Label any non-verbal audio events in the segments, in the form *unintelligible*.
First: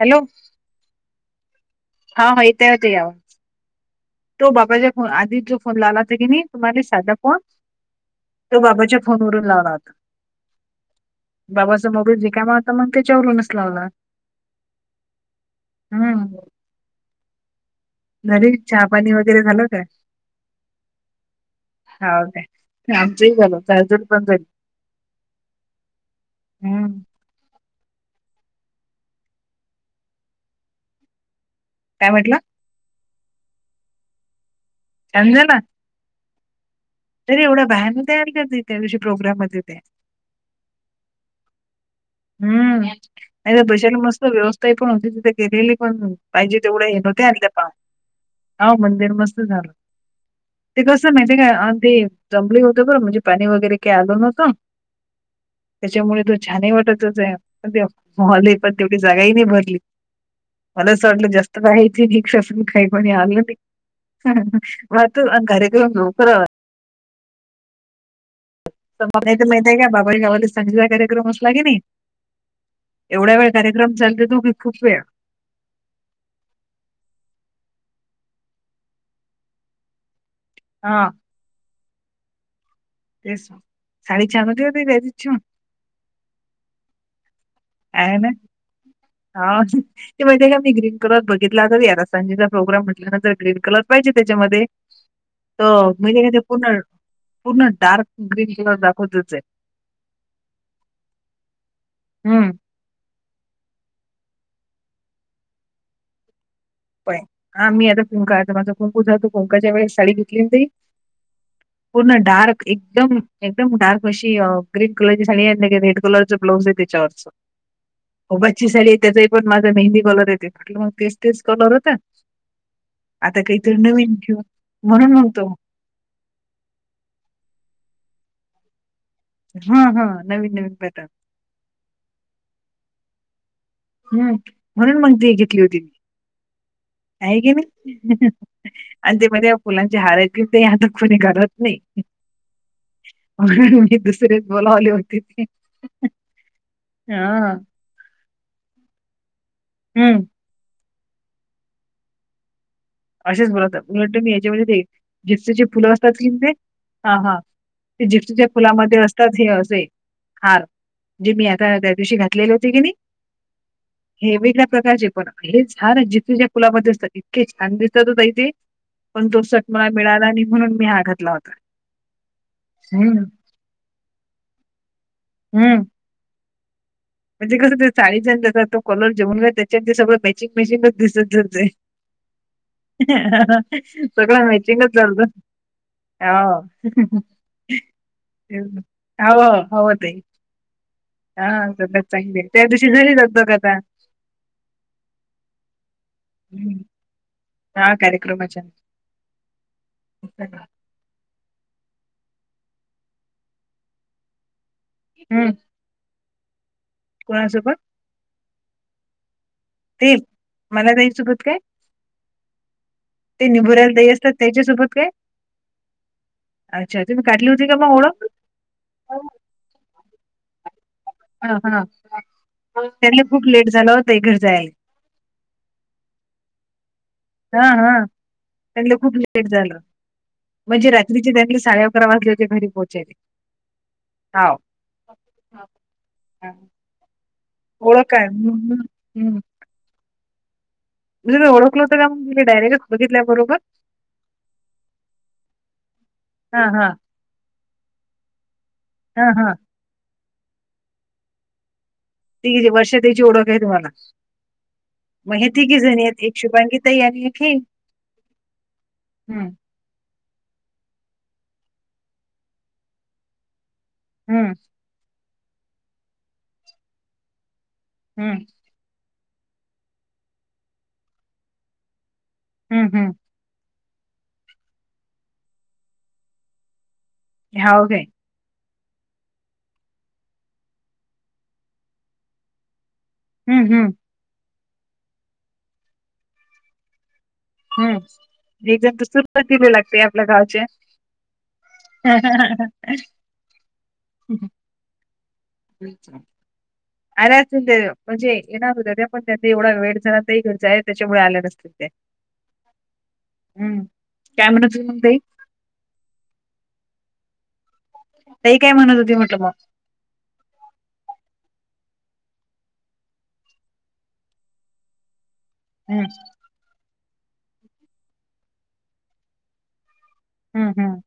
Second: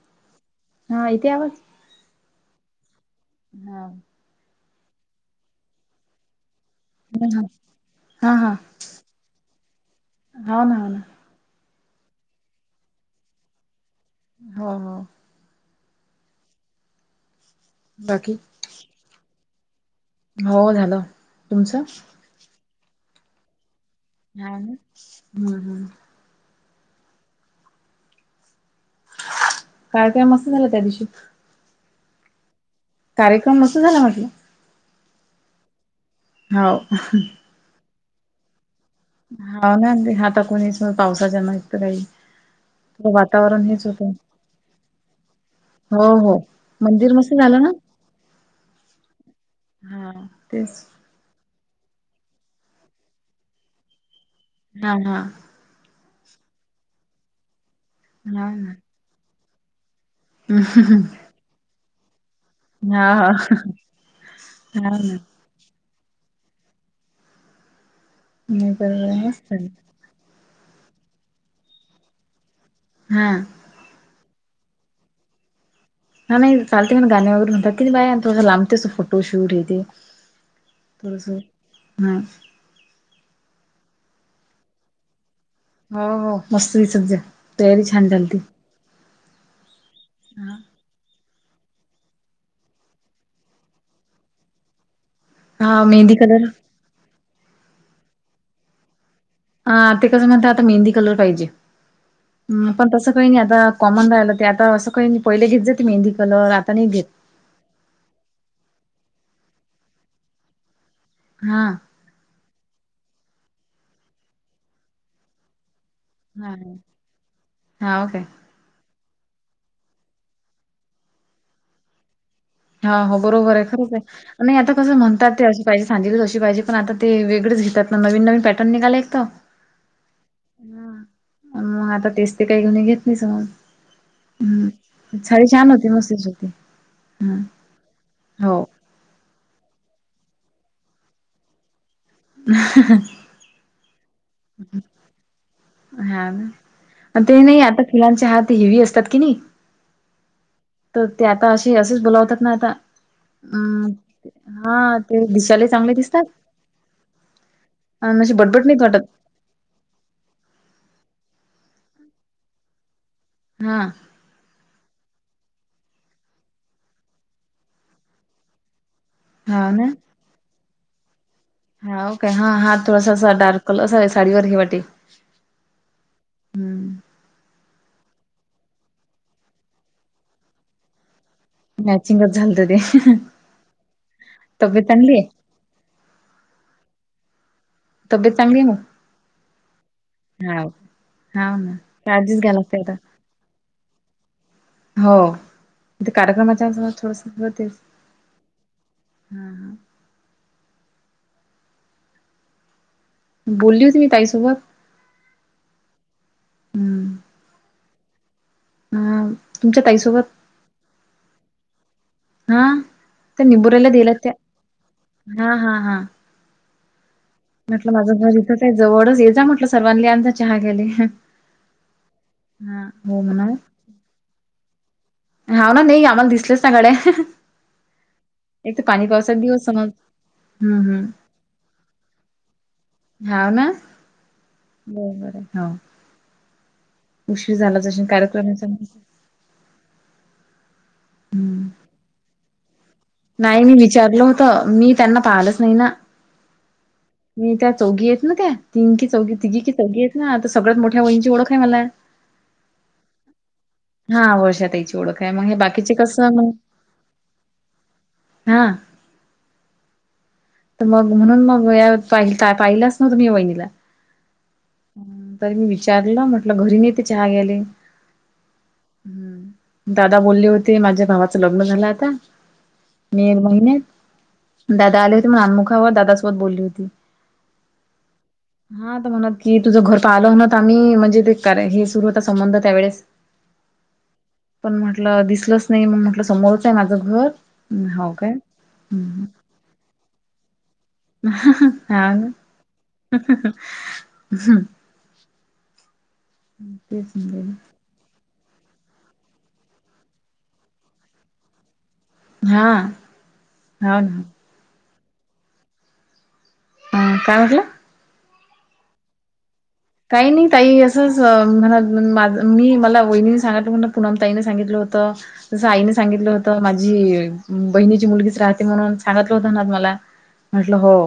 Hello. हा येते आवाज? हा हा येतेय ते आवाज. हा. तो बाबाच्यान आधी जो फोन लाला हो की तुम्हाला. साधा कॉल, हा हा तो बाबाच्या फोनवरून लावला होता. हाव ना हाव ना. बाबाचा मोबाईल रिकामा होता म्हणून त्याच्यावरूनच लावला. हो हो. हम्म. बाकी आणि चहा पाणी वगैरे झालं काय? हो झालं. तुमचं? ते आमचंही झालं झाडझूड. हा न, हम्म हम्म. हम्म. कार्यक्रम मस्त झाला त्या दिवशी. काय म्हंटला? कार्यक्रम मस्त झाला म्हटलं. *unintelligible* हाव. तरी एवढ्या बाहेरनं तयार करते. त्या दिवशी प्रोग हा ना आता कोणीच *unintelligible* पावसाच्या *unintelligible* काही हम्म‌‌. नाही तर वातावरण हेच बैशाला होतं मस्त व्यवस्थाही पण होती तिथं केलेली. हो पण हो पाहिजे तेवढं हे येतं मंदिर होत्या मस्त झालं ना? *unintelligible* हो मंदिर मस्त झालं. हा तेच ते कसं *unintelligible* म्हणजे काय *unintelligible* जमले होते बरं म्हणजे पाणी वगैरे काय आलं न्हवतं. हा हा. त्याच्यामुळे तो छानही वाटतच आहे, पण ते मॉल हा आहे ना. पण तेवढी जागाही नाही भरली. मला असं वाटलं जास्त आहे *unintelligible* काही हा पण हे हा आणलं नाही हा ना मग कार्यक्रम लोकर आवर *unintelligible* नाही *unintelligible* बरोबर मस्त झालं. संगीताचा कार्यक्रम असला की नाही हा एवढा वेळ कार्य *unintelligible* दोघी खूप वेळ. हा नाही चालते ना गाण्या *unintelligible* बाया तुझं लांबतेच फोटो शूट हे ते. हा तसं हा. तेच साडी छान होती ओ *unintelligible* हो, हो, मस्त दिसत जा. तयारी छान आहे ना? झालती हो ना. ते म्हणजे का मी ग्रीन कलर बघितला. तर यारा संजेचा प्रोग्राम म्हटल्यानंतर ग्रीन कलर पाहिजे, त्याच्यामध्ये *inaudible* तर मी मेहंदी ते ते कलर पूर्ण पूर्ण डार्क ग्रीन कलर दाखवताच आहे. ह ते कसं म्हणते, आता मेंदी कलर पाहिजे. हम्म. पण तसं काही नाही आता कॉमन राहिल ते आता असं काही नाही. पहिले घेत जाते मेंदी कलर आता नाहीेत घेत. आहे. हा मी आता कुंका आता माझा कुंकुचा तो कुंकावाच्या वेळेस साडी घेतली होती. हा. पूर्ण डार्क एकदम एकदम डार्क अशी ग्रीन कलर साडी आणली आहे रेड. कलरच ब्लाऊज आहे हा त्याच्यावरच ओके अगं बाई. ची साडी त्याचाही पण, माझा मेहंदी कलर येते म्हटलं मग तेच तेच कलर होतंय. हा, हो बरोबर आहे खरंच आहे. नाही आता कसं म्हणून म्हणतात ते म्हणतो असं पाजे सांजेलीच अशी पाहिजे पण आता तेेगळेच घेतात ना नवीन नवीन पॅटर्न निघाले एकतर. हा, हा, नवीन नवीन पॅटर्न. पण मग, आता तेच ते काही घेणी घेत नाहीस मग हम्म म्हणून मग ती एक घेतली होती. मस्तच होती नाही ग बाई. हो आणि ते माहीत का, ते आता फुलांचे हार आहे ते आता कोणी घालत नाही. *unintelligible* *unintelligible* होते ते हा ना. आणि ते हा नाही आता फिळांचे हार ते हेवी असतात कि नाही हम्म. तर ते आता असे असेच बोलावतात ना आता. असेच बोलतात. अं वाटत मी याच्यामध्ये हा ते जिपसेचे दिसायला चांगले फुलं असतात की दिसतात ते हा हा ते आणि अशी जिप्सीच्या बटबट नाहीत फुलामध्ये वाटत अस आ हे असे हार जे जे मी आता त्या दिवशी घातलेले होते की नाही? हा, हे वेगळ्या प्रकारचे पण हे झाड जिथे ज्या फुलामध्ये असतात इतके छान दिस *unintelligible* होता इथे पण तो सट हा मला मिळाला नाही म्हणून मी हा घातला होता. हाव काय हा हात थोडासा हं, असा डार्क कलर साडीवर हे वाटेल हम्म. हम्म. म्हणजे कसं ते साडी जे *unintelligible* तो कलर जेवूनला त्याच्या ते सगळं मॅचिंग मॅचिंग दिसतं मॅचिंगच झालत ते *unintelligible* सगळं तब्येत मॅचिंगच चांगली आहे चालतं. हो. तब्येत चांगली आहे मग हाव हवं ते. हा हा ना काळजीच घ्याय त्या लागते आता दिवशी झाली दगदग आता हो. इथे कार्यक्रमाच्या हम्म. वेळे *unintelligible* थोडस होतेच. हा कार्यक्रमच्या हा हा बोलली होती मी ताई सोबत. हम्म. कोणासोबत? ह तुमच्या ते ताईसोबत मला ताईसोबत काय? हा त्या ते निबुऱ्याला निबुरायला ताई दिला त्या असतात त्याच्यासोबत काय हा हा हा अच्छा तुम्ही काढली होती. का म्हटलं मग माझं ओळख घर इथंच आहे जवळच ये जा म्हटलं सर्वांनी आमचा चहा घ्याले. हा हा. त्यांना खूप लेट झाला होता ताई घरी जाया. हाव ना नाही आम्हाला, दिसलेच ना गड्या. हा हा. त्यानला खूप लेट दिवस झालं. समज हम्म म्हणजे हम्म रात्रीचे त्यानला, साडे अकरा वाजले होते घरी पोहचायले. हाव ना बरोबर आहे हो. हा. उशीर झाला ओळख असे काय हम्म कार्यक्रमाचा. हम्म हम्म. मी तुला ओळखलं होत तर का डायरेक्टच बघितल्या बरोबर नाही मी विचारलं होत, मी त्यांना पाहिलंच नाही ना. हा हा. मी त्या चौघी आहेते ना त्या, तिघी की हा चौकी हा तिघी. चौघी आहेत ना, तर सगळ्यात मोठ्या वाहिनीची ओळख आहे मला. ती वर्षाताईची ओळख आहे तुम्हाला, हा वर्षा ताईची ओळख आहे मग हे तीघी बाकीचे जणी आहेत कसं एक शुभांगी. तयारी एक हे, हां. हम्म मग म्हणून मग यावेळेस, पाहिलाच नवत तुम्ही वहिणीला. हम्म. तर मी विचारलं म्हटलं, घरी नेते चहा गेले. हम्म. हम्. दादा बोलले होते, माझ्या भावाचं लग्न झालं आता. हम् हम्. मे महिन्यात दादा आले होते, मग अनुखावर दादासोबत बोलली होती. हाव काय. हम्म. हा आता म्हणत की तुझं घर पाहिलं हो ना, आम्ही म्हणजे ते हे सुरू होता संबंध त्यावेेळेस, हम्म हम्म. पण म्हटलं दिसलंच नाही, मग म्हटलं समोरच आहे माझं घर. हो काय. *unintelligible* हा ना. तेच अराचं *unintelligible* म्हणजे येणार होत्या त्या पण त्यांनी एवढा वेळ झाला, तर घर जाय आहे त्याच्यामुळे आले नसतील ते. हा हा ना. त्या म्हणतं होती, मगं ताई. काय म्हटला. ताई काय म्हणत होती म्हटल मग. काही नाही ताई असंच म्हणा, माझ मी मला वहिणीने सांगलं म्हण पुनम ताईने सांगितलं होतं. जसं आईने हम्म सांगितलं होतं माझी, बहिणीची मुलगीच राहते म्हणून सांगितलं होत ना मला. म्हटलं हो, हम्म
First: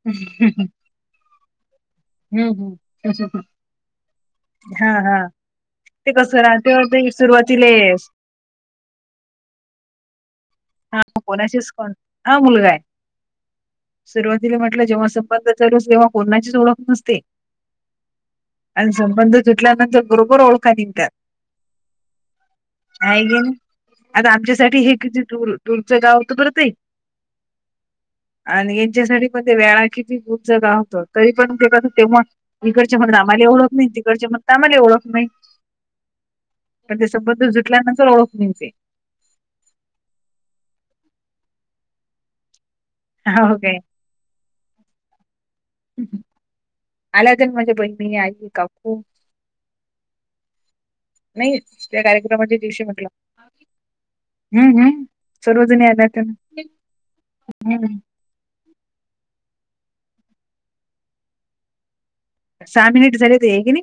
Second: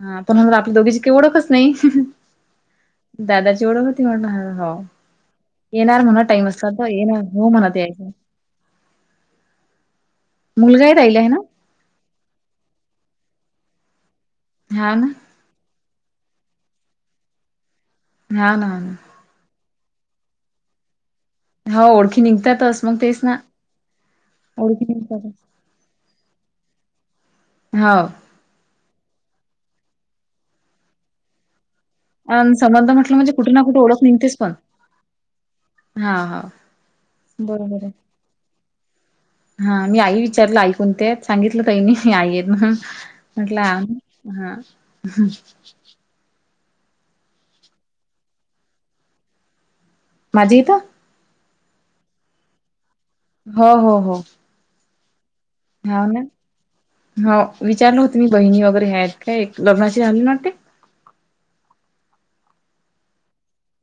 हा पण म्हंटल हम्म आपली दोघीची काय ओळखच नाही. हम्म हम्म दादाची ओळख होती म्हटलं हो. हा हा. येणार ते म्हणा कसं टाइम असला तर राहते, येणार हो म्हणत सुरुवातीलेस. यायचं मुलगा ही हा राहिला आहे ना कोणाशीच कोण हा, मुलगा आहे सुरुवातीला म्हटलं हा ना. जेव्हा. संबंध नसतात कोणाचीच ओळख नसते, हा ना हा आणि ना, संबंध. सुटल्यानंतर बरोबर ओळखा निघतात. हो ओळखी निघतातच मग तेच आहे गे ना, आता ओळखी आमच्यासाठी हे किती निघतातच दूर. तुमचं गाव होतं, बर ते. हो. आणि यांच्यासाठी पण वेळा किती खूप गाव होत तरी पण ते, तेव्हा अ मग संबंध इकडचे मग म्हटलं म्हणजे आम्हाला कुठे ना ओळख कुठे नाही, तिकडचे निघतेच मग पण आम्हाला ओळख नाही. हा हा पण ते संबंध बरोबर सुटल्यानंतर ओळख *unintelligible* हा मी आई विचारलं आई कोणते आहेत, सांगितलं ताईनी आई आहेत म्हणून. हो म्हंटल काय आणं हा. आल्या का माझे *unintelligible* बहिणी, आई, काकू. माझे आहे का? नाही त्या कार्यक्रमाच्या दिवशी म्हटलं हो हो हो. हम्म हम्म. सर्वजणी आल्या हाव तर, हम्म. तुम्ही बहिणी वगैरे आहेत काय? एक लग्नाशी *unintelligible* वाटते. सहा मिनिट झाले होते आहे की नाही.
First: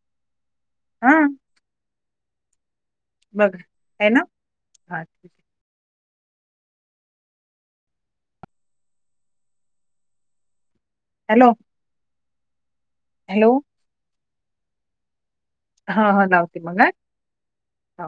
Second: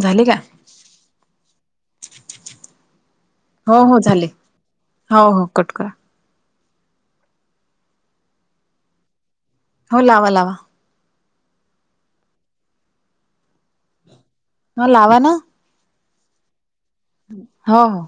झाली का? हा बघा हो हो आहे ना? झाले. हां हो ठीक आहे. हो कट करा. हो लावा लावा. हॅलो. हॅलो. हा लावा ना. हा हा लावते मग हा. हो हो.